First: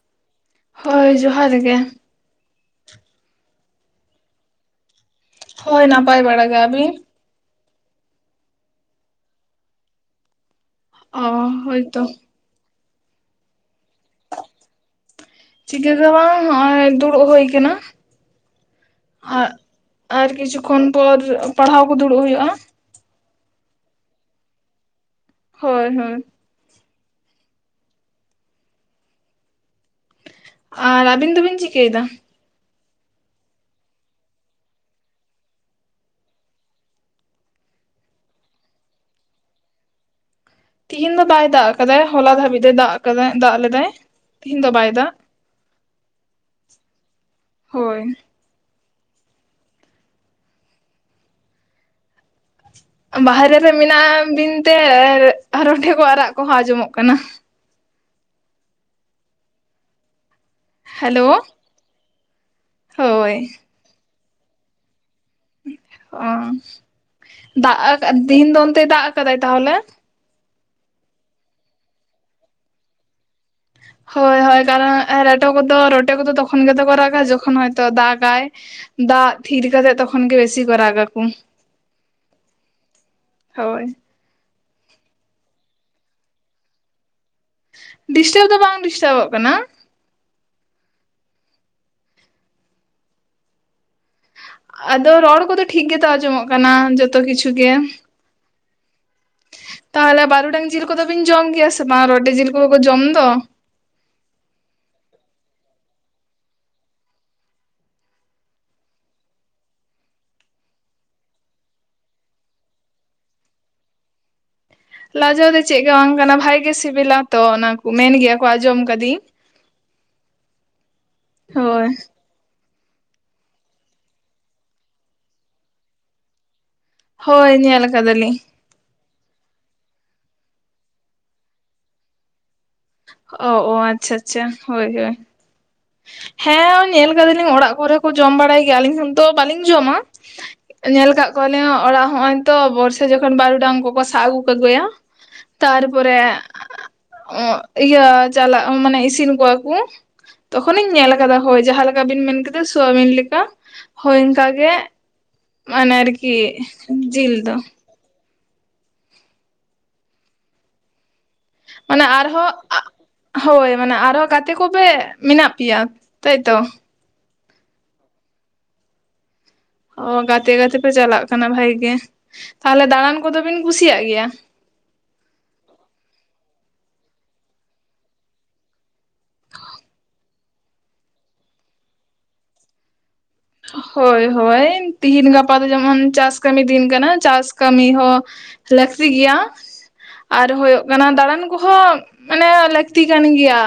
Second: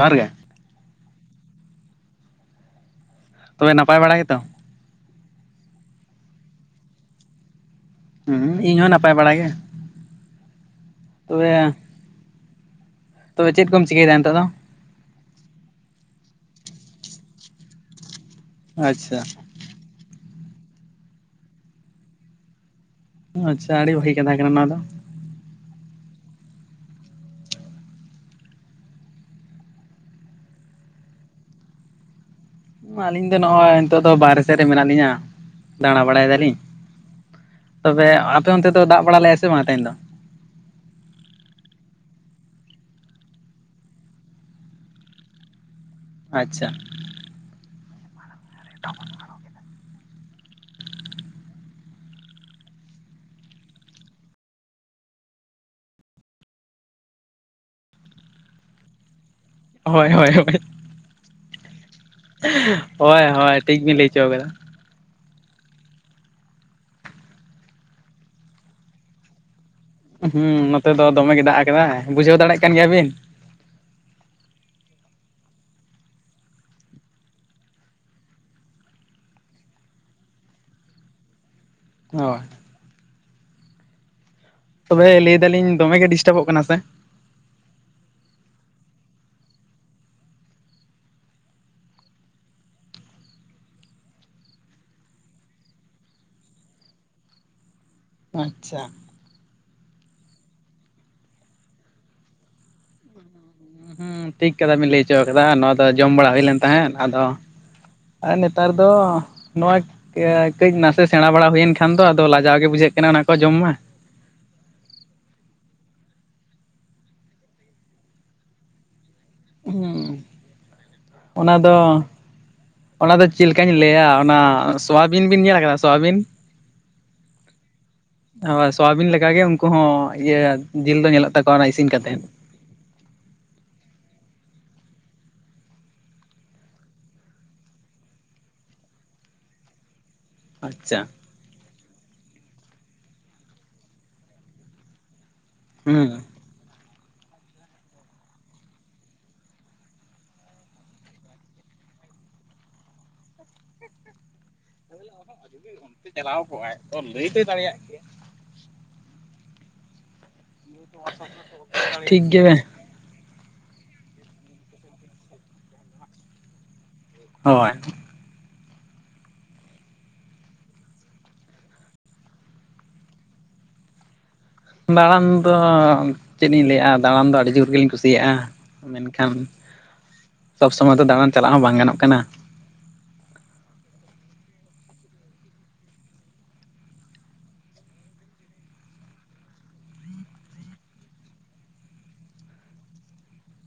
ᱡᱚᱦᱟᱨ ᱜᱮ᱾ ᱦᱳᱭ ᱡᱚᱦᱟᱨ ᱜᱮ᱾ ᱛᱚᱵᱮ ᱱᱟᱯᱟᱭ ᱵᱟᱲᱟ ᱜᱮᱛᱚ? ᱦᱳᱭ ᱱᱟᱯᱟᱭ ᱵᱟᱲᱟ ᱜᱮ ᱟᱹᱵᱤᱱ? ᱦᱩᱸ ᱤᱧ ᱦᱚ ᱱᱟᱯᱟᱭ ᱵᱟᱲᱟ ᱜᱮ ᱚ ᱛᱚᱵᱮ ᱦᱳᱭᱛᱚ ᱛᱚᱵᱮ ᱪᱮᱫ ᱠᱚᱢ ᱪᱤᱠᱟᱹᱭ ᱮᱫᱟ ᱱᱤᱛᱚᱜ ᱫᱚ? ᱪᱤᱠᱟᱹ ᱜᱮ ᱵᱟᱝ ᱦᱚᱜᱼᱚᱭ ᱫᱩᱲᱩᱵ ᱦᱩᱭ ᱠᱟᱱᱟ ᱟᱪᱪᱷᱟ ᱟᱨ ᱟᱨ ᱠᱤᱪᱷᱩ ᱠᱷᱚᱱ ᱯᱚᱨ ᱯᱟᱲᱦᱟᱣ ᱠᱩ ᱫᱩᱲᱩᱵ ᱦᱩᱭᱩᱜᱼᱟ᱾ ᱟᱪᱪᱷᱟ ᱟᱹᱰᱤ ᱵᱷᱟᱜᱤ ᱠᱟᱛᱷᱟ ᱠᱟᱱᱟ ᱱᱚᱣᱟ ᱫᱚ᱾ ᱦᱳᱭᱻ ᱦᱳᱭᱻ᱾ ᱟᱨ ᱟᱵᱤᱱ ᱫᱚᱵᱤᱱ ᱪᱤᱠᱟᱹᱭ ᱫᱟ? ᱟᱞᱤᱧ ᱫᱚ ᱱᱚᱜ-ᱚᱭ ᱱᱤᱛᱚᱜ ᱫᱚ ᱵᱟᱨᱦᱮ ᱥᱮᱫ ᱨᱮ ᱢᱮᱱᱟᱜ ᱞᱤᱧᱟ, ᱫᱟᱬᱟ ᱵᱟᱲᱟᱭ ᱫᱟᱞᱤᱧ᱾ ᱛᱚᱵᱮ ᱟᱯᱮ ᱚᱱᱛᱮ ᱫᱚ ᱫᱟᱜ ᱵᱟᱲᱟ ᱞᱮᱜ-ᱟᱭ ᱥᱮ ᱵᱟᱝ ᱛᱮᱦᱮᱧ ᱫᱚ? ᱛᱤᱦᱤᱧ ᱦᱚ ᱵᱟᱭ ᱫᱟᱜ ᱠᱟᱫᱟ, ᱦᱚᱞᱟ ᱫᱷᱟᱹᱵᱤᱡ ᱫᱚ ᱫᱟᱜ ᱠᱟᱫᱟ ᱫᱟᱜ ᱞᱮᱫᱟᱭ᱾ ᱛᱤᱦᱤᱧ ᱫᱚ ᱵᱟᱭ ᱫᱟ ᱟᱪᱪᱷᱟᱻ᱾ ᱦᱳᱭᱻ᱾ [inaudible] ᱵᱟᱦᱟᱸᱨᱮ ᱨᱮ ᱢᱮᱱᱟᱜ ᱵᱤᱱᱛᱮ ᱟᱨ ᱨᱚᱴᱮ ᱠᱚ ᱨᱟᱜ ᱠᱚᱦᱚ ᱟᱸᱡᱚᱢᱚᱜ ᱠᱟᱱᱟ᱾ ᱦᱳᱭᱻ ᱦᱳᱭᱻ ᱦᱳᱭ ᱳᱭ᱾ ᱦᱮᱞᱳ ᱦᱳᱭᱻ ᱦᱳᱭ ᱦᱳᱭᱻ ᱴᱷᱤᱠ ᱵᱤᱱ ᱞᱟᱹᱭ ᱪᱚ ᱠᱟᱫᱟ᱾ ᱚ ᱫᱟᱜ ᱛᱤᱦᱤᱧ ᱫᱚ ᱚᱱᱛᱮ ᱫᱟᱜ ᱠᱟᱫᱟᱭ ᱛᱟᱦᱚᱞᱮ? ᱦᱩ ᱱᱚᱛᱮ ᱫᱚ ᱫᱚᱢᱮ ᱜᱮ ᱫᱟᱜ ᱠᱟᱫᱟ ᱵᱩᱡᱷᱟᱹᱣ ᱫᱟᱲᱮᱭᱟᱜ ᱠᱟᱱ ᱜᱮᱭᱟ ᱵᱤᱱ? ᱦᱳᱭᱻ ᱦᱳᱭᱻ, ᱠᱟᱨᱚᱱ ᱨᱮᱴᱚ ᱠᱚᱫᱚ ᱨᱚᱴᱮ ᱠᱚᱫᱚ ᱛᱚᱠᱷᱚᱱ ᱜᱮᱛᱚ ᱠᱚ ᱨᱟᱜᱟ ᱡᱚᱠᱷᱚᱱ ᱦᱚᱭᱛᱚ ᱫᱟᱜᱽᱟᱭ᱾ ᱫᱟᱜ ᱛᱷᱤᱨ ᱠᱟᱛᱮ ᱛᱚᱠᱷᱚᱱ ᱜᱮ ᱵᱮᱥᱤ ᱠᱚ ᱨᱟᱜᱟ ᱠᱚ᱾ ᱦᱳᱭᱻ᱾ ᱦᱳᱭᱻ᱾ ᱛᱚᱵᱮ ᱞᱟᱹᱭ ᱫᱟᱞᱤᱧ ᱫᱚᱢᱮᱜ ᱜᱮ ᱰᱤᱥᱴᱟᱵᱚᱜ ᱠᱟᱱᱟ ᱥᱮ? ᱰᱤᱥᱴᱟᱵ ᱫᱚ ᱵᱟᱝ ᱰᱤᱥᱴᱟᱵᱚᱜ ᱠᱟᱱᱟ᱾ ᱟᱫᱚ ᱨᱚᱲ ᱠᱚᱫᱚ ᱴᱷᱤᱠ ᱜᱮᱛᱚ ᱟᱸᱡᱚᱢᱚᱜ ᱠᱟᱱᱟ, ᱡᱚᱛᱚ ᱠᱤᱪᱷᱩ ᱜᱮ᱾ ᱟᱪᱪᱷᱟ᱾ ᱛᱟᱦᱚᱞᱮ ᱵᱟᱨᱰᱟᱝ ᱡᱤᱞ ᱠᱚᱫᱚ ᱵᱤᱱ ᱡᱚᱢ ᱜᱮᱭᱟ ᱥᱮ ᱵᱟᱝ? ᱨᱚᱴᱮ ᱡᱤᱞ ᱠᱚᱫᱚ ᱠᱚ ᱡᱚᱢ ᱫᱚ᱾ ᱦᱩ ᱴᱷᱤᱠ ᱠᱟᱛᱷᱟ ᱵᱤᱱ ᱞᱟᱹᱭ ᱦᱚᱪᱚ ᱠᱟᱫᱟ᱾ ᱱᱚᱣᱟ ᱫᱚ ᱡᱚᱢ ᱵᱟᱲᱟ ᱦᱩᱭ ᱞᱮᱱ ᱛᱟᱦᱮᱸᱫ, ᱟᱫᱚ ᱟᱨ ᱱᱮᱛᱟᱨ ᱫᱚ ᱱᱚᱣᱟ ᱠᱟᱹᱡ ᱱᱟᱥᱮ ᱥᱮᱬᱟ ᱵᱟᱲᱟ ᱦᱩᱭᱮᱱ ᱠᱷᱟᱱ ᱫᱚ ᱟᱫᱚ ᱞᱟᱡᱟᱣ ᱜᱮ ᱵᱩᱡᱷᱟᱹᱜ ᱠᱟᱱᱟ, ᱚᱱᱟ ᱠᱚ ᱡᱚᱢ ᱢᱟ᱾ ᱞᱟᱡᱟᱣ ᱫᱚ ᱪᱮᱫ ᱜᱮ ᱵᱟᱝ ᱠᱟᱱᱟ᱾ ᱵᱷᱟᱜᱤ ᱜᱮ ᱥᱤᱵᱤᱞᱟ ᱛᱚ ᱚᱱᱟ ᱠᱚ ᱢᱮᱱ ᱜᱮᱭᱟ ᱠᱚ ᱟᱸᱡᱚᱢ ᱠᱟᱹᱫᱤᱧ᱾ ᱦᱮᱸ ᱚᱱᱟ ᱫᱚ ᱦᱳᱭ ᱚᱱᱟ ᱫᱚ ᱪᱮᱫ ᱞᱮᱠᱟᱧ ᱞᱟᱹᱭᱟ, ᱚᱱᱟ ᱥᱳᱣᱟᱵᱤᱱ ᱵᱤᱱ ᱧᱮᱞ ᱠᱟᱫᱟ, ᱥᱳᱣᱟᱵᱤᱱ? ᱦᱳᱭ ᱧᱮᱞ ᱠᱟᱫᱟ ᱞᱤᱧ᱾ ᱦᱚ ᱥᱳᱣᱟᱵᱤᱱ ᱞᱮᱠᱟ ᱜᱮ ᱩᱱᱠᱩ ᱦᱚᱸ ᱤᱭᱟᱹ ᱡᱤᱞ ᱫᱚ ᱧᱮᱞᱚᱜ ᱛᱟᱠᱚᱣᱟ ᱚᱱᱟ ᱤᱥᱤᱱ ᱠᱟᱛᱮᱫ᱾ ᱚ ᱚ ᱟᱪᱪᱷᱟ ᱟᱪᱪᱷᱟ ᱦᱳᱭ ᱦᱳᱭ ᱦᱮᱸ ᱧᱮᱞ ᱠᱟᱫᱟᱞᱤᱧ ᱚᱲᱟᱜ ᱠᱚᱨᱮ ᱠᱚ ᱡᱚᱢ ᱵᱟᱲᱟᱭ ᱜᱮᱭᱟ ᱟᱹᱞᱤᱧ ᱦᱚᱸᱫᱚ ᱵᱟᱹᱞᱤᱧ ᱡᱚᱢᱟ ᱟᱪᱪᱷᱟ ᱧᱮᱞ ᱠᱟᱜ ᱠᱚᱣᱟᱞᱤᱧ ᱚᱲᱟᱜ ᱦᱚᱸᱜᱼᱚᱭ ᱛᱚ ᱵᱚᱨᱥᱟ ᱡᱚᱠᱷᱚᱱ ᱵᱟᱨᱩᱰᱟᱝ ᱠᱚᱠᱚ ᱥᱟᱵ ᱟᱹᱜᱩ ᱠᱚᱜᱮᱭᱟ ᱛᱟᱨᱯᱚᱨᱮ ᱦᱩᱸ ᱤᱭᱟᱹ ᱪᱟᱞᱟᱜ ᱢᱟᱱᱮ ᱤᱥᱤᱱ ᱠᱚᱣᱟ ᱠᱚ᱾ ᱛᱚᱠᱷᱚᱱᱤᱧ ᱧᱮᱞ ᱠᱟᱫᱟ᱾ ᱦᱳᱭ ᱡᱟᱦᱟᱸ ᱞᱮᱠᱟ ᱵᱤᱱ ᱢᱮᱱ ᱠᱮᱫᱟ, ᱥᱩᱟᱹᱵᱤᱱ ᱞᱮᱠᱟ ᱦᱳᱭ ᱤᱱᱠᱟ ᱜᱮ᱾ ᱢᱟᱱᱮ ᱟᱨᱠᱤ ᱡᱤᱞ ᱫᱚ᱾ [unintelligible] ᱢᱟᱱᱮ ᱟᱨᱦᱚ ᱜᱮᱭᱟ ᱟᱜ ᱦᱳᱭ ᱢᱟᱱᱮ ᱟᱨᱦᱚᱸ ᱜᱟᱛᱮ ᱠᱚᱜᱮ ᱢᱮᱱᱟᱜ ᱯᱮᱭᱟ ᱛᱟᱭᱛᱚ? ᱦᱚᱭ᱾ ᱚ ᱜᱟᱛᱮ ᱜᱟᱛᱮ ᱯᱮ ᱪᱟᱞᱟᱜ ᱠᱟᱱᱟ ᱵᱷᱟᱜᱮ ᱜᱮ, ᱛᱟᱦᱚᱞᱮ ᱫᱟᱬᱟᱱ ᱠᱚᱫᱚ ᱵᱤᱱ ᱠᱩᱥᱤᱭᱟᱜ ᱜᱮᱭᱟ? ᱫᱟᱬᱟᱱ ᱫᱚ ᱪᱮᱫ ᱤᱧ ᱞᱟᱹᱭᱼᱟ ᱫᱟᱬᱟᱱ ᱫᱚ ᱟᱹᱰᱤ ᱡᱳᱨ ᱜᱮᱞᱤᱧ ᱠᱩᱥᱤᱭᱟᱜᱼᱟ ᱢᱮᱱᱠᱷᱟᱱ ᱥᱚᱵᱽ ᱥᱚᱢᱚᱭ ᱫᱚ ᱫᱟᱬᱟᱱ ᱪᱟᱞᱟᱜ ᱦᱚᱸ ᱵᱟᱝ ᱜᱟᱱᱚᱜ ᱠᱟᱱᱟ ᱦᱳᱭ ᱦᱳᱭ ᱛᱤᱦᱤᱧ ᱜᱟᱯᱟ ᱫᱚ ᱡᱮᱢᱚᱱ ᱪᱟᱥ ᱠᱟᱹᱢᱤ ᱫᱤᱱ ᱠᱟᱱᱟ ᱪᱟᱥ ᱠᱟᱹᱢᱤ ᱦᱚᱸ ᱞᱟᱹᱠᱛᱤ ᱜᱮᱭᱟ ᱟᱨ ᱦᱩᱭᱩᱜᱳᱜ ᱠᱟᱱᱟ ᱫᱟᱬᱟᱱ ᱠᱚᱦᱚᱸ ᱢᱟᱱᱮ ᱞᱟᱹᱠᱛᱤ ᱠᱟᱱ ᱜᱮᱭᱟ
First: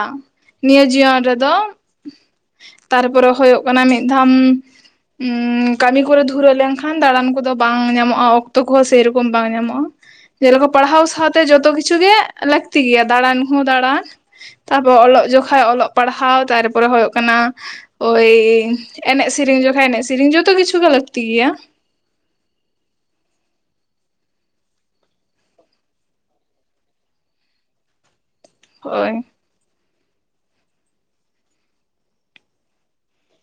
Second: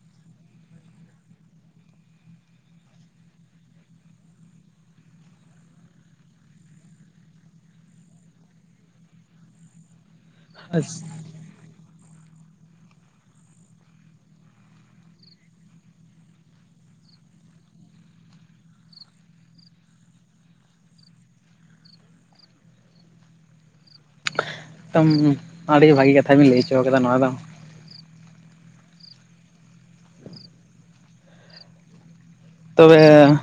ᱱᱤᱭᱟᱹ ᱡᱤᱭᱚᱱ ᱨᱮᱫᱚ ᱛᱟᱨᱯᱚᱨᱮ ᱦᱩᱭᱩᱜ ᱠᱟᱱᱟ ᱢᱤᱫ ᱫᱷᱟᱣ ᱠᱟᱹᱢᱤ ᱠᱚᱨᱮ ᱫᱷᱩᱨᱟᱹ ᱞᱮᱱᱠᱷᱟᱱ ᱫᱟᱬᱟᱱ ᱠᱚᱫᱚ ᱵᱟᱝ ᱧᱟᱢᱚᱜᱼᱟ ᱚᱠᱛᱚ ᱠᱚᱦᱚᱸ ᱥᱮᱨᱚᱠᱚᱢ ᱵᱟᱝ ᱧᱟᱢᱚᱜᱼᱟ ᱡᱮᱞᱮᱠᱟ ᱯᱟᱲᱦᱟᱣ ᱮᱠᱫᱚᱢ ᱥᱟᱶᱛᱮ ᱡᱚᱛᱚ ᱠᱤᱪᱷᱩ ᱜᱮ ᱞᱟᱹᱠᱛᱤ ᱜᱮᱭᱟ ᱫᱟᱬᱟᱱ ᱦᱚᱸ ᱫᱟᱬᱟᱱ ᱛᱟᱯᱚᱨ ᱚᱞᱚᱜ ᱡᱠᱷᱚᱱ ᱚᱞᱚᱜ ᱯᱟᱲᱦᱟᱣ ᱛᱟᱨᱯᱚᱨᱮ ᱦᱩᱭᱩᱜ ᱠᱟᱱᱟ ᱳᱭ ᱮᱱᱮᱡ ᱥᱮᱨᱮᱧ ᱡᱠᱷᱚᱱ ᱮᱱᱮᱡ ᱥᱮᱨᱮᱧ ᱡᱚᱛᱚ ᱠᱤᱪᱷᱩ ᱜᱮ ᱞᱟᱹᱠᱛᱤ ᱜᱮᱭᱟ ᱛᱟᱢ ᱟᱹᱰᱤ ᱵᱷᱟᱹᱜᱤ ᱠᱟᱛᱷᱟ ᱵᱮᱱ ᱞᱟᱹᱭ ᱪᱚᱣ ᱠᱟᱫᱟ ᱱᱚᱣᱟ ᱫᱚ ᱦᱳᱭ ᱛᱚᱵᱮ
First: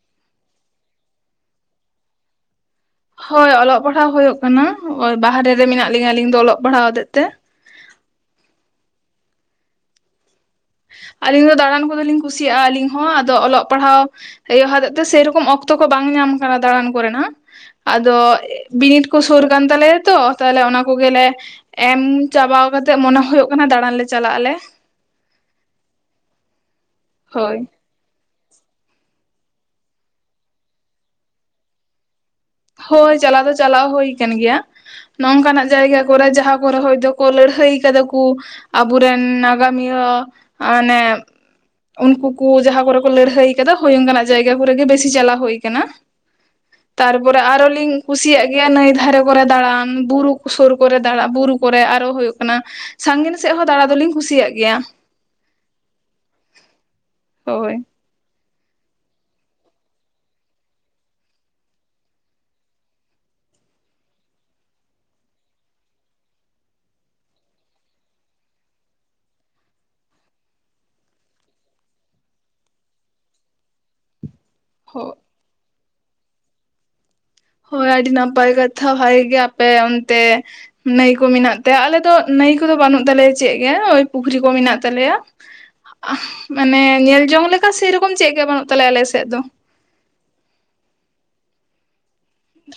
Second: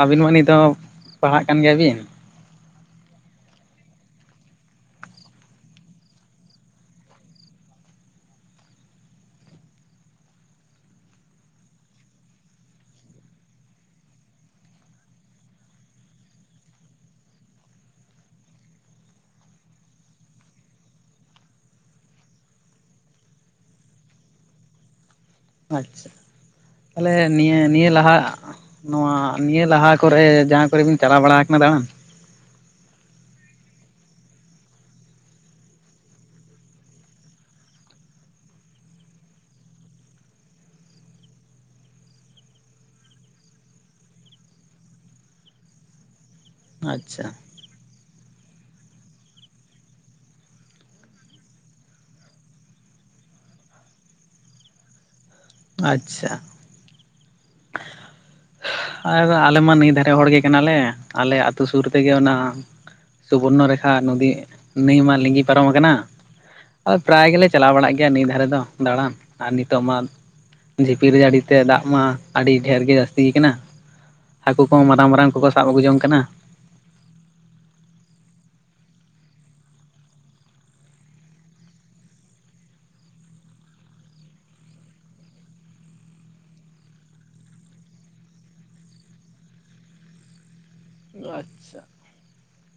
ᱟᱹᱵᱤᱱ ᱢᱟ ᱱᱤᱛᱚᱜ ᱯᱟᱲᱦᱟᱜ ᱠᱟᱱ ᱜᱮᱭᱟᱵᱤᱱ ᱦᱳᱭ ᱚᱞᱚᱜ ᱯᱟᱲᱦᱟᱣ ᱦᱩᱭᱩᱭᱳᱜ ᱠᱟᱱᱟ ᱵᱟᱦᱨᱮ ᱨᱮ ᱢᱮᱱᱟᱜ ᱞᱤᱧᱟᱹ ᱟᱹᱞᱤᱧ ᱫᱚ ᱚᱞᱚᱜ ᱯᱟᱲᱦᱟᱣ ᱦᱚᱛᱮᱜ ᱛᱮ ᱟᱹᱞᱤᱧ ᱫᱚ ᱫᱟᱬᱟᱱ ᱠᱚᱫᱚ ᱞᱤᱧ ᱠᱩᱥᱤᱭᱟᱜᱼᱟ ᱟᱹᱞᱤᱧ ᱦᱚᱸ ᱟᱫᱚ ᱚᱞᱚᱜ ᱯᱟᱲᱦᱟᱣ ᱤᱭᱟᱹ ᱦᱚᱛᱮᱫ ᱛᱮ ᱥᱮᱨᱚᱠᱚᱢ ᱚᱠᱛᱚ ᱠᱚ ᱵᱟᱝ ᱧᱟᱢ ᱠᱟᱱᱟ ᱫᱟᱬᱟᱱ ᱠᱚᱨᱮᱱᱟᱜ ᱟᱫᱚ ᱵᱤᱱᱤᱰ ᱠᱚ ᱥᱩᱨ ᱠᱟᱱ ᱛᱟᱞᱮᱭᱟ ᱛᱚ ᱛᱟᱦᱞᱮ ᱚᱱᱟ ᱠᱚᱜᱮᱞᱮ ᱮᱢ ᱪᱟᱵᱟ ᱠᱟᱛᱮᱜ ᱢᱚᱱᱮ ᱦᱩᱭᱩᱜ ᱠᱟᱱᱟ ᱫᱟᱬᱟᱱ ᱞᱮ ᱪᱟᱞᱟᱜ ᱟᱞᱮ ᱟᱪᱪᱷᱟ ᱛᱟᱦᱚᱞᱮ ᱦᱳᱭ ᱱᱤᱭᱟᱹ ᱱᱤᱭᱟᱹ ᱞᱟᱦᱟ ᱱᱚᱣᱟ ᱱᱤᱭᱟᱹ ᱞᱟᱦᱟ ᱠᱚᱨᱮ ᱡᱟᱦᱟᱸ ᱠᱚᱨᱮᱵᱤᱱ ᱪᱟᱞᱟᱣ ᱵᱟᱲᱟ ᱟᱠᱟᱱᱟ ᱫᱟᱬᱟᱱ ᱦᱳᱭ ᱪᱟᱞᱟᱣ ᱫᱚ ᱪᱟᱞᱟᱣ ᱦᱩᱭ ᱟᱠᱟᱱ ᱜᱮᱭᱟ ᱱᱚᱝᱠᱟᱱᱟᱜ ᱡᱟᱭᱜᱟ ᱠᱚᱨᱮ ᱡᱟᱦᱟᱸ ᱠᱚᱨᱮ ᱦᱚᱭᱛᱳ ᱠᱚ ᱞᱟᱹᱲᱦᱟᱹᱭ ᱠᱟᱫᱟ ᱠᱚ ᱟᱵᱚᱨᱮᱱ ᱱᱟᱜᱟᱢᱤᱭᱟᱹ ᱢᱟᱱᱮ ᱩᱱᱠᱩ ᱠᱚ ᱡᱟᱦᱟᱸ ᱠᱚᱨᱮ ᱠᱚ ᱞᱟᱹᱲᱦᱟᱹᱭ ᱟᱠᱟᱫᱟ ᱦᱳᱭ ᱚᱱᱠᱟᱱᱟᱜ ᱡᱟᱭᱜᱟ ᱠᱚᱨᱮ ᱜᱮ ᱵᱮᱥᱤ ᱪᱟᱞᱟᱣ ᱦᱩᱭ ᱟᱠᱟᱱᱟ ᱟᱪᱪᱷᱟ ᱟᱨᱚ ᱞᱤᱧ ᱠᱩᱥᱤᱭᱟᱜ ᱜᱮᱭᱟ ᱱᱟᱹᱭ ᱫᱷᱟᱨᱮ ᱠᱚᱨᱮ ᱫᱟᱬᱟᱱ ᱵᱩᱨᱩ ᱥᱩᱨ ᱠᱚᱨᱮ ᱫᱟᱬᱟᱱ ᱵᱩᱨᱩ ᱠᱚᱨᱮ ᱟᱨᱚ ᱦᱩᱭᱩᱜ ᱠᱟᱱᱟ ᱥᱟᱺᱜᱤᱧ ᱥᱮᱫ ᱦᱚᱸ ᱫᱟᱬᱟ ᱫᱚᱞᱤᱧ ᱠᱩᱥᱤᱭᱟᱜ ᱜᱮᱭᱟ ᱟᱪᱪᱷᱟ ᱦᱳᱭ ᱟᱞᱮ ᱢᱟ ᱱᱟᱹᱭ ᱫᱷᱟᱨᱮ ᱦᱚᱲ ᱜᱮ ᱠᱟᱱᱟᱞᱮ ᱟᱞᱮ ᱟᱹᱛᱩ ᱥᱩᱨ ᱛᱮᱜᱮ ᱚᱱᱟ ᱥᱩᱵᱚᱨᱱᱚ ᱨᱮᱠᱷᱟ ᱱᱚᱫᱤ ᱱᱟᱹᱭ ᱢᱟ ᱞᱤᱸᱜᱤ ᱯᱟᱨᱚᱢ ᱟᱠᱟᱱᱟ ᱯᱨᱟᱭ ᱜᱮᱞᱮ ᱪᱟᱞᱟᱣ ᱵᱟᱲᱟᱜ ᱜᱮᱭᱟ ᱱᱟᱹᱭ ᱫᱷᱟᱨᱮ ᱫᱚ ᱫᱟᱬᱟᱱ ᱟᱨ ᱱᱤᱛᱚᱜ ᱢᱟ ᱡᱷᱤᱯᱤᱨ ᱡᱟᱹᱲᱤ ᱛᱮ ᱫᱟᱜ ᱢᱟ ᱟᱹᱰᱤ ᱰᱷᱮᱨ ᱜᱮ ᱡᱟᱹᱥᱛᱤ ᱟᱠᱟᱱᱟ ᱦᱟᱹᱠᱩ ᱠᱚᱦᱚᱸ ᱢᱟᱨᱟᱝ ᱦᱳᱭ ᱢᱟᱨᱟᱝ ᱠᱚᱠᱚ ᱥᱟᱵ ᱟᱹᱜᱩ ᱡᱚᱝ ᱠᱟᱱᱟ ᱦᱳᱭ ᱟᱹᱰᱤ ᱱᱟᱯᱟᱭ ᱠᱟᱛᱷᱟ ᱵᱷᱟᱜᱤ ᱜᱮ ᱟᱯᱮ ᱚᱱᱛᱮ ᱱᱟᱹᱭ ᱠᱚ ᱢᱮᱱᱟᱜ ᱛᱮ ᱟᱞᱮ ᱫᱚ ᱱᱟᱹᱭ ᱠᱚᱫᱚ ᱵᱟᱹᱱᱩᱜ ᱛᱟᱞᱮᱭᱟ ᱪᱮᱫ ᱜᱮ ᱳᱭ ᱯᱩᱠᱷᱨᱤ ᱠᱚ ᱢᱮᱱᱟᱜ ᱛᱟᱞᱮᱭᱟ ᱢᱟᱱᱮ ᱧᱮᱞ ᱡᱚᱝ ᱞᱮᱠᱟ ᱥᱮᱨᱚᱠᱚᱢ ᱪᱮᱫ ᱜᱮ ᱵᱟᱹᱱᱩᱜ ᱛᱟᱞᱮᱭᱟ ᱟᱞᱮᱥᱮᱫ ᱫᱚ ᱟᱪᱪᱷᱟ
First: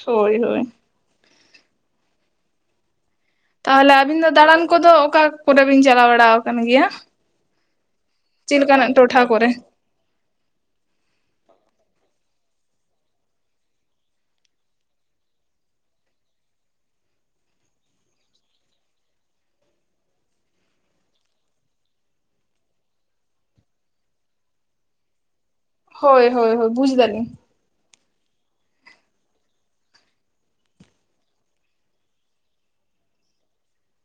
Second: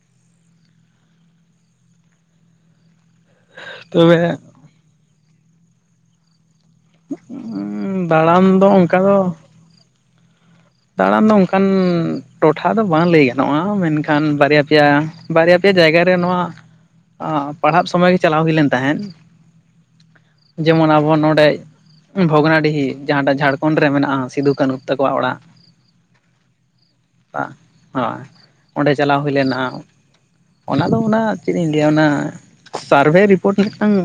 ᱦᱳᱭ ᱦᱳᱭ ᱛᱟᱦᱚᱞᱮ ᱛᱚᱵᱮ ᱟᱵᱤᱱ ᱫᱚ ᱫᱟᱬᱟᱱ ᱠᱚᱫᱚ ᱚᱠᱟ ᱠᱚᱨᱮ ᱵᱤᱱ ᱪᱟᱞᱟᱣ ᱵᱟᱲᱟ ᱟᱠᱟᱱ ᱜᱮᱭᱟ? ᱫᱟᱬᱟᱱ ᱪᱮᱫ ᱫᱚ ᱞᱮᱠᱟᱱᱟᱜ ᱚᱱᱠᱟ ᱫᱚ ᱴᱚᱴᱷᱟ ᱠᱚᱨᱮ? ᱫᱟᱬᱟᱱ ᱫᱚ ᱚᱱᱠᱟᱱ ᱴᱚᱴᱷᱟ ᱫᱚ ᱵᱟᱝ ᱞᱟᱹᱭ ᱜᱟᱱᱚᱜᱼᱟ ᱢᱮᱱᱠᱷᱟᱱ ᱵᱟᱨᱭᱟ ᱯᱮᱭᱟ ᱵᱟᱨᱭᱟ ᱯᱮᱭᱟ ᱡᱟᱭᱜᱟ ᱨᱮ ᱱᱚᱣᱟ ᱯᱟᱲᱦᱟᱜ ᱥᱚᱢᱚᱭ ᱜᱮ ᱪᱟᱞᱟᱣ ᱦᱩᱭ ᱞᱮᱱ ᱛᱟᱦᱮᱸᱫ ᱡᱮᱢᱚᱱ ᱟᱵᱚ ᱱᱚᱰᱮ ᱵᱷᱚᱜᱽᱱᱟᱰᱤᱦᱤ ᱡᱟᱦᱟᱸᱴᱟᱜ ᱡᱷᱟᱲᱠᱷᱚᱸᱰ ᱨᱮ ᱢᱮᱱᱟᱜᱼᱟ ᱥᱤᱫᱩ ᱠᱟᱹᱱᱦᱩ ᱛᱟᱠᱚᱣᱟᱜ ᱚᱲᱟᱜ ᱦᱳᱭ ᱦᱳᱭ ᱦᱳᱭ ᱵᱩᱡ ᱫᱟᱹᱞᱤᱧ ᱦᱳᱭ ᱚᱸᱰᱮ ᱪᱟᱞᱟᱣ ᱦᱩᱭ ᱞᱮᱱᱟ ᱚᱱᱟᱫᱚ ᱚᱱᱟ ᱪᱮᱫ ᱤᱧ ᱞᱟᱹᱭᱟ ᱚᱱᱟ ᱥᱟᱨᱵᱷᱮ ᱨᱤᱯᱳᱨᱴ ᱢᱤᱫᱴᱟᱝ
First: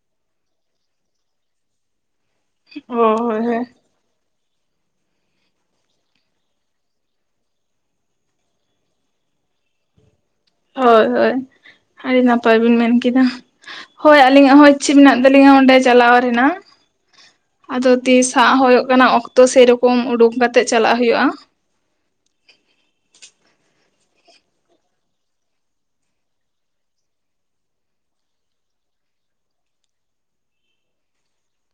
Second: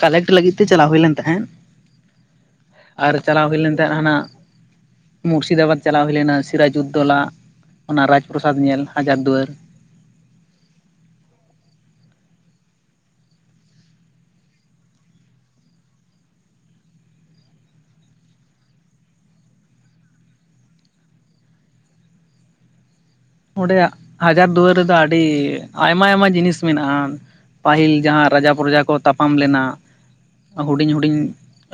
ᱠᱟᱞᱮᱠᱴ ᱞᱟᱹᱜᱤᱫ ᱛᱮ ᱪᱟᱞᱟᱣ ᱦᱳᱭ ᱞᱮᱱ ᱛᱟᱦᱮᱸᱫ [unintelligible] ᱟᱨ ᱪᱟᱞᱟᱣ ᱦᱳᱭ ᱞᱮᱱ ᱛᱟᱦᱮᱸ ᱦᱟᱱᱟ ᱢᱩᱨᱥᱤᱫᱟᱵᱟᱫᱽ ᱪᱟᱞᱟᱣ ᱦᱳᱭ ᱞᱮᱱᱟ ᱥᱤᱨᱟᱡᱩᱫᱽᱫᱳᱞᱟ ᱚᱱᱟ ᱨᱟᱡᱽ ᱯᱨᱚᱥᱟᱫᱽ ᱧᱮᱞ ᱦᱟᱡᱟᱨ ᱫᱩᱣᱟᱹᱨ ᱦᱳᱭ ᱦᱳᱭ ᱟᱹᱰᱤ ᱱᱟᱯᱟᱭ ᱵᱤᱱ ᱢᱮᱱ ᱠᱮᱫᱟ᱾ ᱦᱳᱭ ᱟᱹᱞᱤᱧᱟᱜ ᱦᱚᱸ ᱤᱪᱪᱷᱟ ᱢᱮᱱᱟᱜ ᱛᱟᱹᱞᱤᱧᱟ ᱚᱸᱰᱮ ᱪᱟᱞᱟᱣ ᱨᱮᱱᱟᱜ ᱟᱫᱚ ᱛᱤᱥ ᱦᱟᱸᱜ ᱦᱳᱭᱳᱜ ᱠᱟᱱᱟ ᱚᱠᱛᱚ ᱥᱮᱨᱚᱠᱚᱢ ᱩᱰᱩᱠ ᱠᱟᱛᱮᱜ ᱪᱟᱞᱟᱜ ᱦᱳᱭᱳᱜᱼᱟ᱾ ᱚᱸᱰᱮ ᱦᱟᱡᱟᱨ ᱫᱩᱣᱟᱹᱨ ᱨᱮᱫᱚ ᱟᱹᱰᱤ ᱟᱭᱢᱟ ᱟᱭᱢᱟ ᱡᱤᱱᱤᱥ ᱢᱮᱱᱟᱜᱼᱟ᱾ ᱯᱟᱹᱦᱤᱞ ᱡᱟᱦᱟᱸ ᱨᱟᱡᱟ ᱯᱨᱚᱡᱟ ᱠᱚ ᱛᱟᱯᱟᱢ ᱞᱮᱱᱟ᱾ ᱦᱩᱰᱤᱧ ᱦᱩᱰᱤᱧ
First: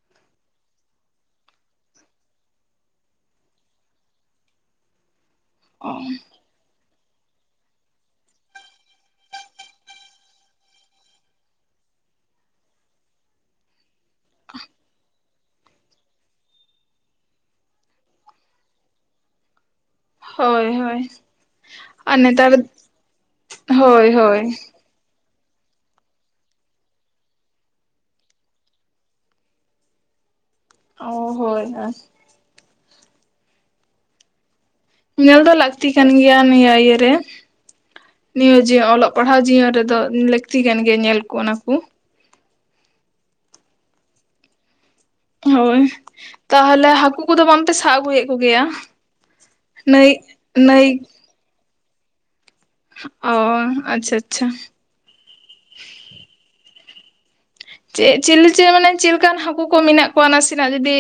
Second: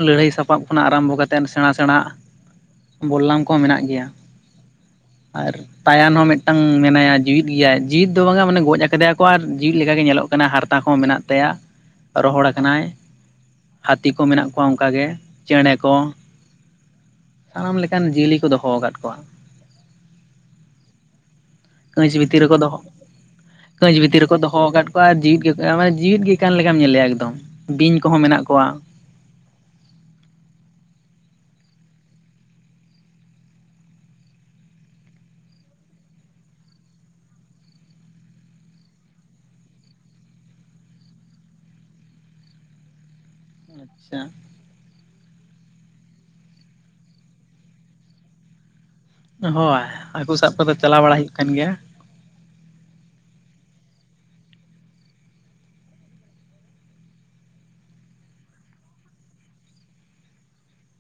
ᱞᱟᱹᱲᱦᱟᱹᱭ ᱥᱟᱯᱟᱵ ᱠᱷᱚᱱᱟᱜ ᱟᱨᱟᱢᱵᱚ ᱠᱟᱛᱮᱱ ᱥᱮᱬᱟ ᱥᱮᱬᱟ ᱵᱚᱞᱞᱟᱢ ᱠᱚᱦᱚᱸ ᱢᱮᱱᱟᱜ ᱜᱮᱭᱟ ᱟᱨ ᱚ ᱛᱟᱭᱟᱱ ᱦᱚᱸ ᱢᱤᱫ- ᱢᱤᱫᱴᱟᱝ ᱢᱮᱱᱟᱭᱟ ᱡᱤᱣᱤᱫ ᱜᱮᱭᱟᱭ, ᱡᱤᱣᱤᱫ ᱫᱚ ᱵᱟᱝᱟ ᱢᱟᱱᱮ ᱜᱚᱡ ᱠᱟᱫᱮᱭᱟᱠᱚ ᱟᱨ ᱡᱤᱣᱤᱫ ᱞᱮᱠᱟᱜᱮ ᱧᱮᱞᱚᱜ ᱠᱟᱱᱟ, ᱦᱟᱨᱛᱟ ᱦᱚᱸ ᱢᱮᱱᱟᱜ ᱛᱟᱭᱟ᱾ ᱨᱚᱦᱚᱲ ᱠᱟᱱᱟᱭ ᱦᱟᱹᱛᱤ ᱠᱚ ᱢᱮᱱᱟᱜ ᱠᱚᱣᱟ ᱚᱱᱠᱟᱜᱮ ᱪᱮᱸᱬᱮ ᱠᱚ᱾ ᱥᱟᱱᱟᱢ ᱞᱮᱠᱟᱱ ᱡᱤᱭᱟᱹᱞᱤ ᱠᱚ ᱫᱚᱦᱚ ᱠᱟᱫ ᱠᱚᱣᱟ ᱦᱳᱭ ᱦᱳᱭ ᱠᱟᱹᱪ ᱟᱨ ᱵᱷᱤᱛᱤᱨ ᱱᱮᱛᱟᱨ ᱨᱮᱠᱚ ᱫᱚᱦᱚ, ᱠᱟᱹᱪ ᱦᱳᱭ ᱵᱷᱤᱛᱤᱨ ᱨᱮᱠᱚ ᱦᱳᱭ ᱫᱚᱦᱚ ᱠᱟᱫ ᱡᱤᱣᱤᱫ ᱜᱮ ᱡᱤᱣᱤᱫ ᱜᱮ ᱠᱟᱱ ᱞᱮᱠᱟᱢ ᱧᱮᱞᱮᱭᱟ ᱮᱠᱫᱚᱢ ᱵᱤᱧ ᱠᱚᱦᱚᱸ ᱢᱮᱱᱟᱜ ᱠᱚᱣᱟ᱾ ᱚ ᱦᱳᱭ ᱟᱨ ᱧᱮᱞ ᱫᱚ ᱞᱟᱹᱠᱛᱤ ᱠᱟᱱ ᱜᱮᱭᱟ ᱱᱤᱭᱟᱹ ᱤᱭᱟᱹ ᱨᱮ ᱱᱤᱭᱟᱹ ᱡᱮ ᱚᱞᱚᱜ ᱯᱟᱲᱦᱟᱣ ᱡᱤᱭᱚᱱ ᱨᱮᱫᱚ ᱞᱟᱹᱠᱛᱤ ᱠᱟᱱ ᱜᱮᱭᱟ ᱧᱮᱞ ᱠᱚ ᱚᱱᱟ ᱠᱚ᱾ ᱦᱮᱸ ᱦᱳᱭ ᱛᱟᱦᱚᱞᱮ ᱦᱟᱹᱠᱩ ᱠᱚᱫᱚ ᱵᱟᱝᱛᱮ ᱥᱟᱵ ᱟᱹᱜᱩᱭᱮᱫ ᱠᱚᱜᱮᱭᱟ? ᱦᱳᱭ ᱱᱟᱹᱭ ᱦᱟᱹᱠᱩ ᱥᱟᱵ ᱠᱚᱫᱚ ᱱᱟᱹᱭ ᱪᱟᱞᱟᱣ ᱵᱟᱲᱟ ᱦᱩᱭᱩᱜ ᱠᱟᱱ ᱜᱮᱭᱟ᱾ ᱚ ᱟᱪᱪᱷᱟ ᱟᱪᱪᱷᱟ ᱪᱮᱫ ᱪᱤᱞᱤ ᱢᱟᱱᱮ ᱪᱮᱫ ᱞᱮᱠᱟᱱ ᱦᱟᱹᱠᱩ ᱠᱚ ᱢᱮᱱᱟᱜ ᱠᱚᱣᱟ ᱱᱟᱥᱮᱱᱟᱜ ᱡᱩᱫᱤ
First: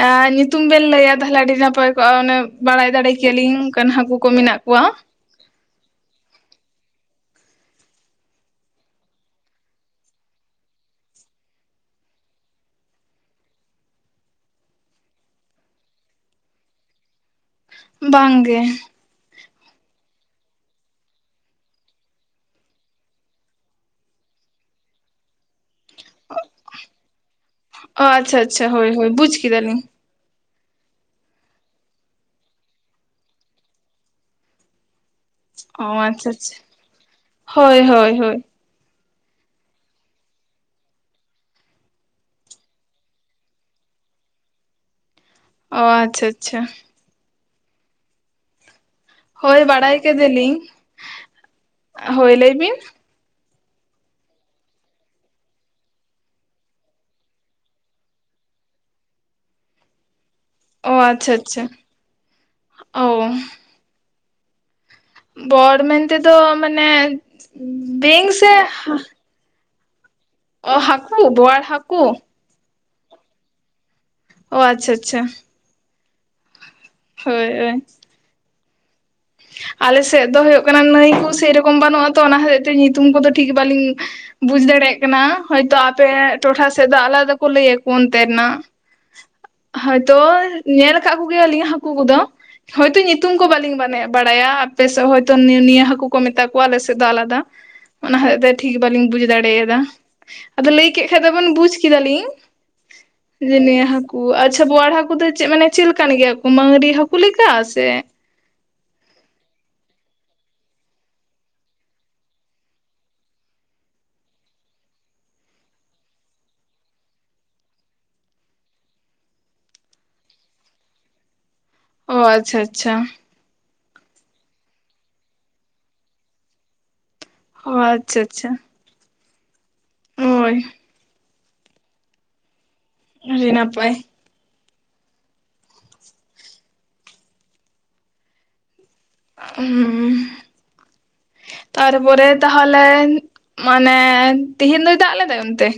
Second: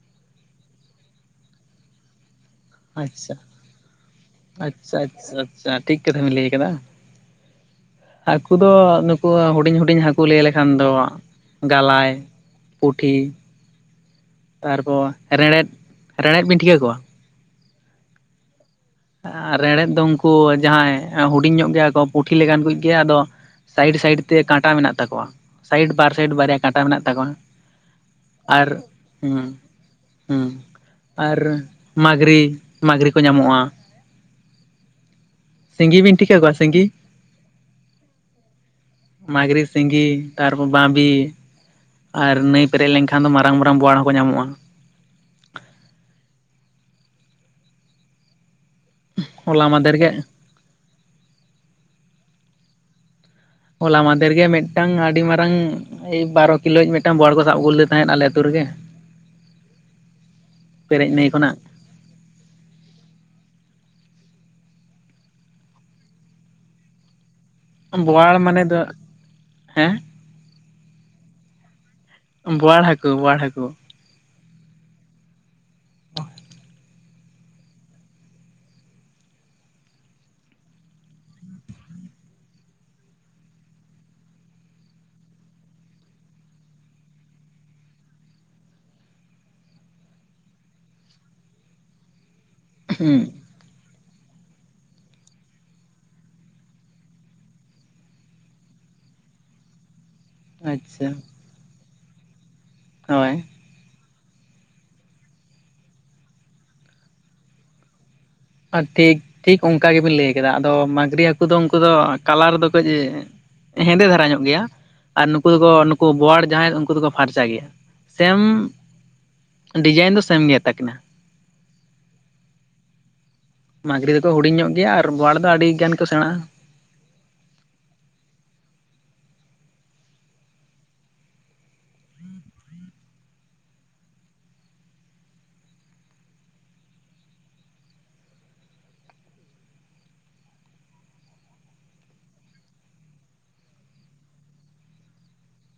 ᱮ ᱧᱩᱛᱩᱢ ᱵᱮᱱ ᱞᱟᱹᱭᱟ ᱛᱟᱦᱞᱮ ᱟᱹᱰᱤ ᱱᱟᱯᱟᱭ ᱠᱚᱜᱼᱟ, ᱚᱱᱮ ᱵᱟᱲᱟᱭ ᱫᱟᱲᱮ ᱟᱪᱪᱷᱟ ᱠᱮᱭᱟᱞᱤᱧ ᱚᱱᱠᱟᱱ ᱦᱟᱹᱠᱩ ᱠᱚ ᱢᱮᱱᱟᱜ ᱠᱚᱣᱟ᱾ ᱟᱪᱪᱷᱟ ᱟᱪᱪᱷᱟ ᱴᱷᱤᱠ ᱠᱟᱛᱷᱟ ᱵᱤᱱ ᱞᱮ ᱠᱟᱫᱟ᱾ ᱦᱟᱹᱠᱩ ᱫᱚ ᱱᱩᱠᱩ ᱦᱩᱰᱤᱧ ᱦᱩᱰᱤᱧ ᱦᱟᱹᱠᱩ ᱞᱮ ᱞᱮᱠᱷᱟᱱ ᱫᱚ ᱜᱟᱞᱟᱭ ᱯᱩᱴᱷᱤ ᱛᱟᱨᱯᱚᱨ ᱨᱮᱲᱮᱫ ᱨᱮᱲᱮᱫ ᱵᱤᱱ ᱴᱷᱤᱠᱟᱹ ᱠᱚᱣᱟ᱾ ᱵᱟᱝ ᱜᱮ ᱨᱮᱲᱮᱫ ᱫᱚ ᱩᱱᱠᱩ ᱡᱟᱦᱟᱸᱭ ᱦᱩᱰᱤᱧ ᱧᱚᱜ ᱜᱮᱭᱟ ᱠᱚ ᱯᱩᱴᱷᱤ ᱞᱮᱠᱟᱱ ᱠᱩᱭᱤᱡ ᱜᱮ ᱟᱫᱚ ᱥᱟᱭᱤᱰ ᱥᱟᱭᱤᱰ ᱛᱮ ᱠᱟᱸᱴᱟ ᱢᱮᱱᱟᱜ ᱛᱟᱠᱚᱣᱟ᱾ ᱥᱟᱭᱤᱴ ᱵᱟᱨ ᱥᱟᱭᱤᱰ ᱵᱟᱨᱭᱟ ᱠᱟᱴᱟ ᱢᱮᱱᱟᱜ ᱛᱟᱠᱚᱣᱟ ᱚ ᱟᱪᱪᱷᱟ ᱟᱪᱪᱷᱟ ᱟᱨ ᱦᱳᱭ ᱦᱳᱭ ᱵᱩᱡᱽ ᱠᱮᱫᱟᱞᱤᱧ ᱦᱩ ᱟᱨ ᱢᱟᱜᱽᱨᱤ, ᱢᱟᱜᱽᱨᱤ ᱠᱚ ᱧᱟᱢᱚᱜᱼᱟ ᱚ ᱥᱤᱸᱜᱤ ᱵᱤᱱ ᱟᱪᱪᱷᱟ ᱴᱷᱤᱠᱟᱹ ᱠᱚᱣᱟ ᱟᱪᱪᱷᱟ ᱥᱤᱸᱜᱤ ᱦᱳᱭ ᱦᱳᱭ ᱦᱳᱭ ᱢᱟᱜᱽᱨᱤ, ᱥᱤᱸᱜᱤ, ᱛᱟᱨᱯᱚᱨ ᱵᱟᱹᱫᱤ ᱟᱨ ᱱᱟᱹᱭ ᱯᱮᱨᱮᱡ ᱞᱮᱱᱠᱷᱟᱱ ᱫᱚ ᱢᱟᱨᱟᱝ ᱢᱟᱨᱟᱝ ᱵᱚᱣᱟᱲ ᱦᱚᱸᱠᱚ ᱧᱟᱢᱚᱜᱼᱟ᱾ ᱚ ᱟᱪᱪᱷᱟ ᱟᱪᱪᱷᱟ ᱦᱳᱭ ᱦᱚᱞᱟ ᱵᱟᱲᱟᱭ ᱢᱟᱫᱷᱮᱨ ᱜᱮ ᱠᱮᱫᱟᱞᱤᱧ ᱦᱳᱭ ᱞᱟᱹᱭ ᱵᱤᱱ ᱦᱚᱞᱟ ᱢᱟᱫᱷᱮᱨ ᱜᱮ ᱢᱤᱫᱴᱟᱝ ᱟᱹᱰᱤ ᱢᱟᱨᱟᱝ ᱮᱭ ᱵᱟᱨᱚ ᱠᱤᱞᱳ ᱤᱡ ᱢᱤᱫᱴᱟᱝ ᱵᱚᱣᱟᱲ ᱠᱚ ᱥᱟᱵᱽ ᱟᱹᱜᱩ ᱞᱮᱫᱮ ᱛᱟᱦᱮᱸᱫ ᱟᱞᱮ ᱟᱛᱩ ᱨᱮᱜᱮ ᱚ ᱯᱮᱨᱮᱡ ᱱᱟᱹᱭ ᱟᱪᱪᱷᱟ ᱠᱷᱚᱱᱟᱜ ᱟᱪᱪᱷᱟ ᱚ ᱵᱚᱣᱟᱲ ᱢᱮᱱᱛᱮ ᱫᱚ ᱢᱟᱱᱮ ᱵᱤᱧ ᱵᱳᱣᱟᱲ ᱥᱮ ᱢᱟᱱᱮ ᱫᱚ ᱦᱟ ᱦᱟ ᱦᱮᱸ ᱚ ᱦᱟᱹᱠᱩ ᱵᱚᱣᱟᱲ ᱦᱟᱹᱠᱩ ᱵᱳᱣᱟᱲ ᱦᱟᱹᱠᱩ ᱵᱳᱣᱟᱲ ᱦᱟᱹᱠᱩ ᱚ ᱟᱪᱪᱷᱟ ᱟᱪᱪᱷᱟ [inaudible] ᱦᱳᱭ ᱦᱳᱭ ᱟᱞᱮ ᱥᱮᱫ ᱫᱚ ᱦᱩᱭᱩᱜ ᱠᱟᱱᱟ, ᱱᱟᱹᱭ ᱠᱚ ᱥᱮᱨᱚᱠᱚᱢ ᱵᱟᱹᱱᱩᱜᱼᱟ ᱛᱚ, ᱚᱱᱟ ᱦᱚᱛᱮᱡ ᱛᱮ ᱧᱩᱛᱩᱢ ᱠᱚᱫᱚ ᱴᱷᱤᱠ ᱵᱟᱹᱞᱤᱧ ᱵᱩᱡ ᱫᱟᱲᱮᱭᱟᱜ ᱠᱟᱱᱟ ᱦᱚᱳᱭ ᱛᱳ ᱟᱯᱮ ᱴᱚᱴᱷᱟ ᱥᱮᱫ ᱫᱚ ᱟᱞᱟᱫᱟ ᱠᱚ ᱞᱟᱹ ᱭ ᱟᱠᱚ ᱚᱱᱛᱮ ᱱᱟᱜ ᱦᱚᱭᱛᱚ ᱧᱮᱞ ᱠᱟᱜ ᱠᱚᱜᱮᱭᱟ ᱞᱤᱧ ᱦᱟᱹᱠᱩ ᱠᱚᱫᱚ ᱦᱳᱭᱛᱳ ᱧᱩᱛᱩᱢ ᱠᱚ ᱵᱟᱹᱞᱤᱧ ᱵᱟᱲᱟᱭᱟ ᱟᱯᱮ ᱥᱮᱫ ᱦᱚᱭᱛᱳ ᱱᱤᱭᱟᱹ ᱱᱤᱭᱟᱹ ᱦᱟᱹᱠᱩ ᱠᱚ ᱢᱮᱛᱟ ᱠᱚᱣᱟ ᱟᱞᱮ ᱥᱮᱫ ᱫᱚ ᱟᱞᱟᱫᱟ ᱚᱱᱟ ᱦᱚᱛᱮᱫ ᱛᱮ ᱴᱷᱤᱠ ᱵᱟᱞᱤᱧ ᱵᱩᱡ ᱫᱟᱲᱮᱭᱟᱫᱟ᱾ ᱟᱫᱚ ᱞᱟᱹᱭ ᱠᱮᱜ ᱟᱪᱪᱷᱟ ᱠᱷᱟᱡ ᱫᱚᱵᱚᱱ ᱵᱩᱡ ᱠᱮᱫᱟᱞᱤᱧ ᱦᱳᱭ ᱡᱮ ᱱᱤᱭᱟᱹ ᱦᱟᱠ ᱟᱪᱪᱷᱟ ᱵᱚᱣᱟᱲ ᱦᱟᱹᱠᱩ ᱫᱚ ᱪᱮ ᱢᱟᱱᱮ ᱪᱮᱞ ᱞᱮᱠᱟᱱ ᱜᱮᱭᱟ ᱠᱚ ᱢᱟᱹᱜᱨᱤ ᱦᱟᱹᱠᱩ ᱞᱮᱠᱟ ᱥᱮ ᱟᱨ ᱛᱤᱠ ᱴᱷᱤᱠ ᱚᱱᱠᱟ ᱜᱮᱵᱤᱱ ᱞᱟᱹᱭ ᱠᱮᱫᱟ ᱟᱫᱚ ᱢᱟᱹᱝᱜᱨᱤ ᱦᱟᱹᱠᱩ ᱫᱚ ᱩᱱᱠᱩ ᱫᱚ ᱠᱟᱞᱟᱨ ᱫᱚ ᱠᱟᱹᱡᱽ ᱦᱮᱸᱫᱮ ᱫᱷᱟᱨᱟ ᱧᱚᱜ ᱜᱮᱭᱟ ᱟᱨ ᱱᱩᱠᱩ ᱫᱚᱠᱚ ᱱᱩᱠᱩ ᱵᱚᱣᱟᱲ ᱡᱟᱦᱟᱸᱭ ᱩᱱᱠᱩ ᱫᱚᱠᱚ ᱯᱷᱟᱨᱪᱟ ᱜᱮᱭᱟ᱾ ᱥᱮᱢ ᱰᱤᱡᱟᱭᱤᱱ ᱫᱚ ᱥᱮᱢ ᱜᱮ ᱛᱟᱹᱠᱤᱱᱟ ᱚ ᱟᱪᱪᱷᱟ ᱟᱪᱪᱷᱟ ᱢᱟᱹᱜᱨᱤ ᱫᱚᱠᱚ ᱦᱩᱰᱤᱧ ᱧᱚᱜ ᱜᱮᱭᱟ ᱟᱨ ᱵᱟᱣᱟᱲ ᱫᱚ ᱟᱹᱰᱤ ᱜᱟᱱ ᱠᱚ ᱥᱮᱬᱟᱼᱦᱟ ᱚ ᱟᱪᱪᱷᱟ ᱟᱪᱪᱷᱟ ᱦᱳᱭ ᱟᱹᱰᱤ ᱱᱟᱯᱟᱭ ᱦᱩᱸ ᱛᱟᱨᱯᱚᱨᱮ ᱛᱟᱦᱚᱞᱮ ᱢᱟᱱᱮ ᱛᱤᱦᱤᱧ ᱫᱚᱭ ᱫᱟᱜᱽ ᱞᱮᱫᱟᱭ ᱚᱱᱛᱮ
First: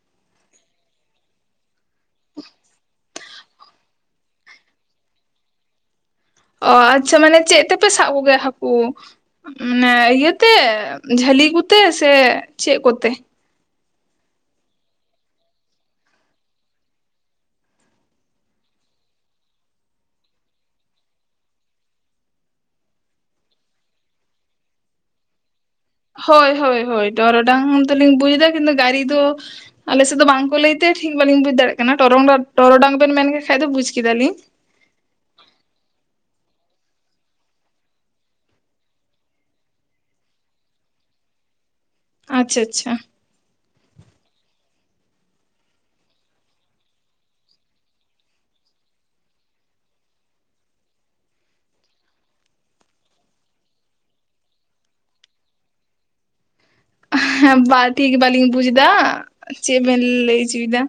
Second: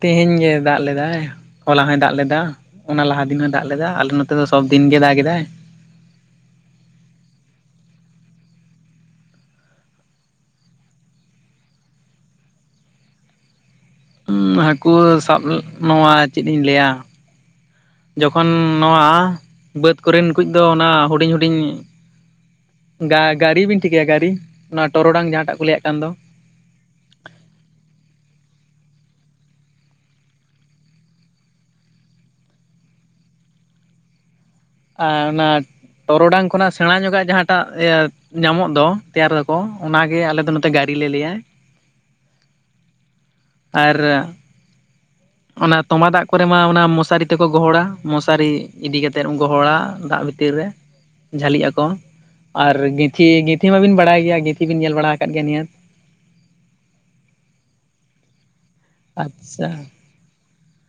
ᱛᱮᱦᱮᱧ ᱜᱮ ᱫᱟᱜᱽ ᱞᱮᱫᱟᱭ ᱦᱚᱞᱟ ᱦᱚᱭ ᱫᱟᱜᱽ ᱞᱮᱫᱟ ᱚᱱᱟ ᱞᱟᱦᱟ ᱫᱤᱱ ᱦᱚᱭ ᱫᱟᱜᱽ ᱞᱮᱫᱟ ᱟᱞᱮ ᱱᱚᱛᱮ ᱫᱚ ᱥᱚᱵᱫᱤᱱ ᱜᱮ ᱫᱟᱜᱽ ᱮᱫᱟᱭ ᱚ ᱟᱪᱪᱷᱟ ᱢᱟᱱᱮ ᱪᱮᱫ ᱛᱮᱯᱮ ᱥᱟᱵᱽ ᱠᱚᱜᱮᱭᱟ ᱦᱟᱹᱠᱩ ᱢᱟᱱᱮ ᱤᱭᱟᱹᱛᱮ ᱡᱷᱟᱹᱞᱤ ᱠᱚᱛᱮ ᱥᱮ ᱪᱮᱫ ᱠᱚᱛᱮ ᱦᱟᱹᱠᱩ ᱥᱟᱵᱽ ᱱᱚᱣᱟ ᱪᱮᱫ ᱤᱧ ᱞᱟᱹᱭᱟ ᱡᱚᱠᱷᱚᱱ ᱱᱚᱣᱟ ᱵᱟᱹᱫᱽ ᱠᱚᱨᱮᱱ ᱠᱩ ᱫᱚ ᱚᱱᱟ ᱦᱩᱰᱤᱧ ᱦᱩᱰᱤᱧ ᱜᱟᱹᱨᱤ ᱵᱤᱱ ᱴᱷᱤᱠᱟᱹᱭᱟ ᱜᱟᱹᱨᱤ ᱚᱱᱟ ᱴᱚᱨᱚᱰᱟᱝ ᱡᱟᱦᱟᱸᱴᱟᱜ ᱠᱚ ᱞᱟᱹᱭᱟᱜ ᱠᱟᱱ ᱫᱚ ᱦᱳᱭ ᱦᱳᱭ ᱦᱳᱭ ᱴᱚᱨᱚᱰᱟᱝ ᱫᱚ ᱞᱤᱧ ᱵᱩᱡᱽ ᱫᱟ ᱠᱤᱱᱛᱩ ᱜᱟᱹᱨᱤ ᱫᱚ ᱟᱞᱮ ᱥᱮᱫ ᱫᱚ ᱵᱟᱝᱠᱚ ᱞᱟᱹᱭᱛᱮ ᱴᱷᱤᱠ ᱵᱟᱹᱞᱤᱧ ᱵᱩᱡ ᱫᱟᱲᱮᱭᱟᱜ ᱠᱟᱱᱟ ᱴᱚᱨᱚᱝ ᱴᱚᱨᱚᱰᱟᱝ ᱵᱮᱱ ᱢᱮᱱ ᱠᱷᱟᱡᱽ ᱞᱤᱧ ᱵᱩᱡᱽ ᱠᱮᱫᱟᱞᱤᱧ᱾ ᱟᱨ ᱚᱱᱟ ᱴᱚᱨᱚᱰᱟᱝ ᱠᱷᱚᱱᱟᱜ ᱥᱮᱬᱟ ᱧᱚᱜᱟᱜ ᱡᱟᱦᱟᱸᱴᱟᱜ ᱤᱭᱟᱹ ᱧᱟᱢᱚᱜ ᱫᱚ ᱛᱮᱭᱟᱨ ᱫᱟᱠᱚ ᱚᱱᱟᱜᱮ ᱟᱞᱮ ᱫᱚ ᱱᱚᱛᱮ ᱜᱟᱹᱨᱤᱞᱮ ᱞᱟᱹᱭᱟ᱾ ᱟᱪᱪᱷᱟ ᱟᱪᱪᱷᱟ ᱟᱨ ᱚᱱᱟ ᱛᱚᱢᱟ ᱫᱟᱜᱽ ᱠᱚᱨᱮ ᱢᱟ ᱚᱱᱟ ᱢᱚᱥᱟᱨᱤ ᱛᱮᱠᱚ ᱜᱚᱦᱚᱲᱟ ᱢᱚᱥᱟᱨᱤ ᱤᱫᱤ ᱠᱟᱛᱮᱫ ᱩᱱ ᱜᱚᱦᱚᱲᱟ ᱫᱟᱜᱽ ᱵᱷᱤᱛᱤᱨ ᱨᱮ ᱡᱷᱟᱹᱞᱤᱜ ᱟᱠᱚ ᱟᱨ ᱜᱤᱛᱷᱤ ᱜᱤᱛᱷᱤ ᱢᱟᱵᱤᱱ ᱵᱟᱲᱟᱭ ᱜᱮᱭᱟ ᱜᱤᱛᱷᱤ ᱵᱤᱱ ᱧᱮᱞ ᱵᱟᱲᱟ ᱟᱠᱟᱫ ᱜᱮᱭᱟ ᱱᱤᱦᱟᱹᱛ ᱦᱮᱸ ᱵᱟ ᱴᱷᱤᱠ ᱵᱟᱞᱤᱧ ᱵᱩᱡᱽ ᱫᱟ ᱟᱪᱪᱷᱟ ᱪᱮᱫ ᱵᱮᱱ ᱞᱟᱹᱭ ᱪᱚᱭᱮᱫᱟ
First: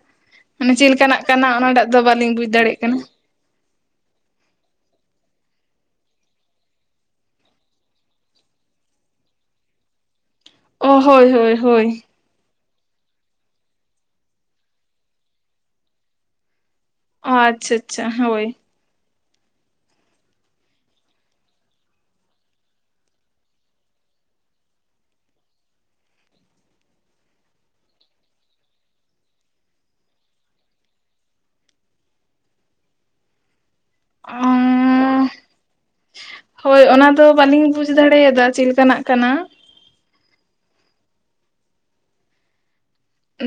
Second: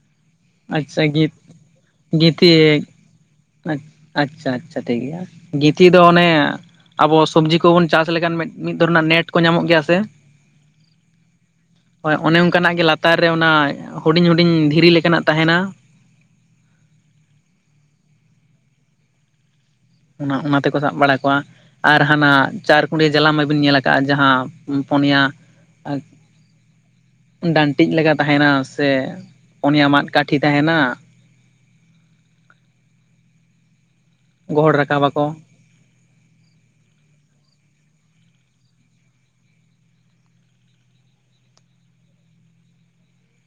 ᱢᱟᱱᱮ ᱪᱮ ᱟᱪᱪᱷᱟ ᱞᱮᱠᱟᱱᱟᱜ ᱜᱤᱛ ᱠᱟᱱᱟ ᱚᱱᱟᱴᱟᱜ ᱫᱚ ᱵᱟᱹᱞᱤᱧ ᱵᱩᱡᱽ ᱜᱤᱛᱷᱤ ᱫᱟᱲᱮᱭᱟᱜ ᱠᱟᱱᱟ᱾ ᱟᱪᱪᱷᱟ ᱟᱪᱪᱷᱟ ᱴᱷᱤᱠ ᱜᱮᱭᱟ ᱜᱤᱛᱷᱤ ᱫᱚ ᱚᱱᱮ ᱟᱵᱚ ᱥᱚᱵᱡᱤ ᱠᱚᱵᱩᱱ ᱪᱟᱥ ᱞᱮᱠᱷᱟᱱ ᱢᱤᱫ ᱫᱷᱚᱨ ᱨᱮᱱᱟᱜ ᱱᱮᱴ ᱠᱚ ᱧᱟᱢᱚᱜ ᱜᱮᱭᱟ ᱥᱮ ᱚ ᱦᱳᱭ ᱦᱳᱭ ᱦᱳᱭ ᱦᱳᱭ ᱚᱱᱮ ᱚᱱᱠᱟᱱᱟᱜ ᱜᱮ ᱞᱟᱛᱟᱨ ᱨᱮ ᱚᱱᱟ ᱦᱩᱰᱤᱧ ᱦᱩᱰᱤᱧ ᱫᱷᱤᱨᱤ ᱞᱮᱠᱟᱱᱟᱜ ᱛᱟᱦᱮᱱᱟ᱾ ᱚ ᱟᱪᱪᱷᱟ ᱟᱪᱪᱷᱟ ᱦᱳᱭ ᱚᱱᱟ ᱚᱱᱟ ᱛᱮᱠᱚ ᱥᱟᱵᱽ ᱵᱟᱲᱟ ᱠᱚᱣᱟ ᱟᱨ ᱦᱟᱱᱟ ᱪᱟᱨᱠᱩᱲᱤ ᱡᱟᱞᱟᱢ ᱢᱟᱵᱤᱱ ᱧᱮᱞ ᱟᱠᱟᱫᱴᱜᱼᱟ ᱡᱟᱦᱟᱸ ᱯᱚᱱᱭᱟ ᱟᱪ ᱰᱟᱹᱱᱴᱤᱡ ᱞᱮᱠᱟ ᱛᱟᱦᱮᱱᱟ ᱥᱮ ᱯᱩᱱᱭᱟ ᱢᱟᱫ ᱠᱟᱴᱷᱤ ᱛᱟᱦᱮᱱᱟ᱾ ᱜᱚᱦᱚᱲ ᱨᱟᱠᱟᱵ ᱟᱠᱚ ᱦᱳᱭ ᱚᱱᱟ ᱫᱚ ᱵᱟᱹᱞᱤᱧ ᱵᱩᱡᱽ ᱫᱟᱲᱮᱭᱟᱫᱟ ᱪᱮᱫ ᱞᱮᱠᱟᱱᱟᱜ ᱠᱟᱱᱟ᱾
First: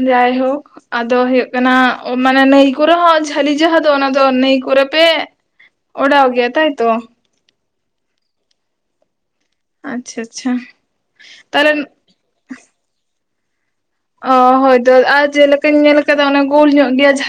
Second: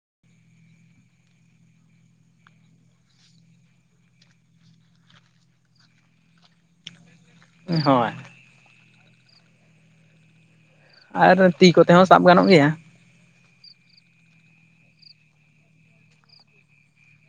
ᱡᱟᱭ ᱦᱳᱠ ᱟᱫᱚ ᱦᱩᱭᱩᱜ ᱠᱟᱱᱟ ᱢᱟᱱᱮ ᱱᱟᱹᱭ ᱠᱚᱨᱮ ᱦᱚᱸ ᱡᱷᱟᱹᱞᱤ ᱡᱟᱦᱟᱸ ᱫᱚ ᱚᱱᱟ ᱫᱚ ᱱᱟᱹᱭ ᱠᱚᱨᱮ ᱯᱮ ᱚᱰᱟᱣ ᱜᱮ ᱛᱟᱭᱛᱚ ᱦᱳᱭ ᱟᱪᱪᱷᱟ ᱟᱪᱪᱷᱟ ᱟᱨ ᱛᱤ ᱛᱟᱦᱚᱞᱮ ᱠᱚᱛᱮ ᱦᱚᱸ ᱥᱟᱵ ᱜᱟᱱᱚᱜ ᱜᱮᱭᱟ᱾ ᱚ ᱦᱳᱭᱛᱚ ᱟᱨ ᱡᱮᱞᱮᱠᱟᱧ ᱧᱮᱞ ᱠᱟᱫᱟ ᱚᱱᱟ ᱜᱳᱞ ᱧᱚᱜ ᱜᱮᱭᱟ, ᱡᱷᱟᱞ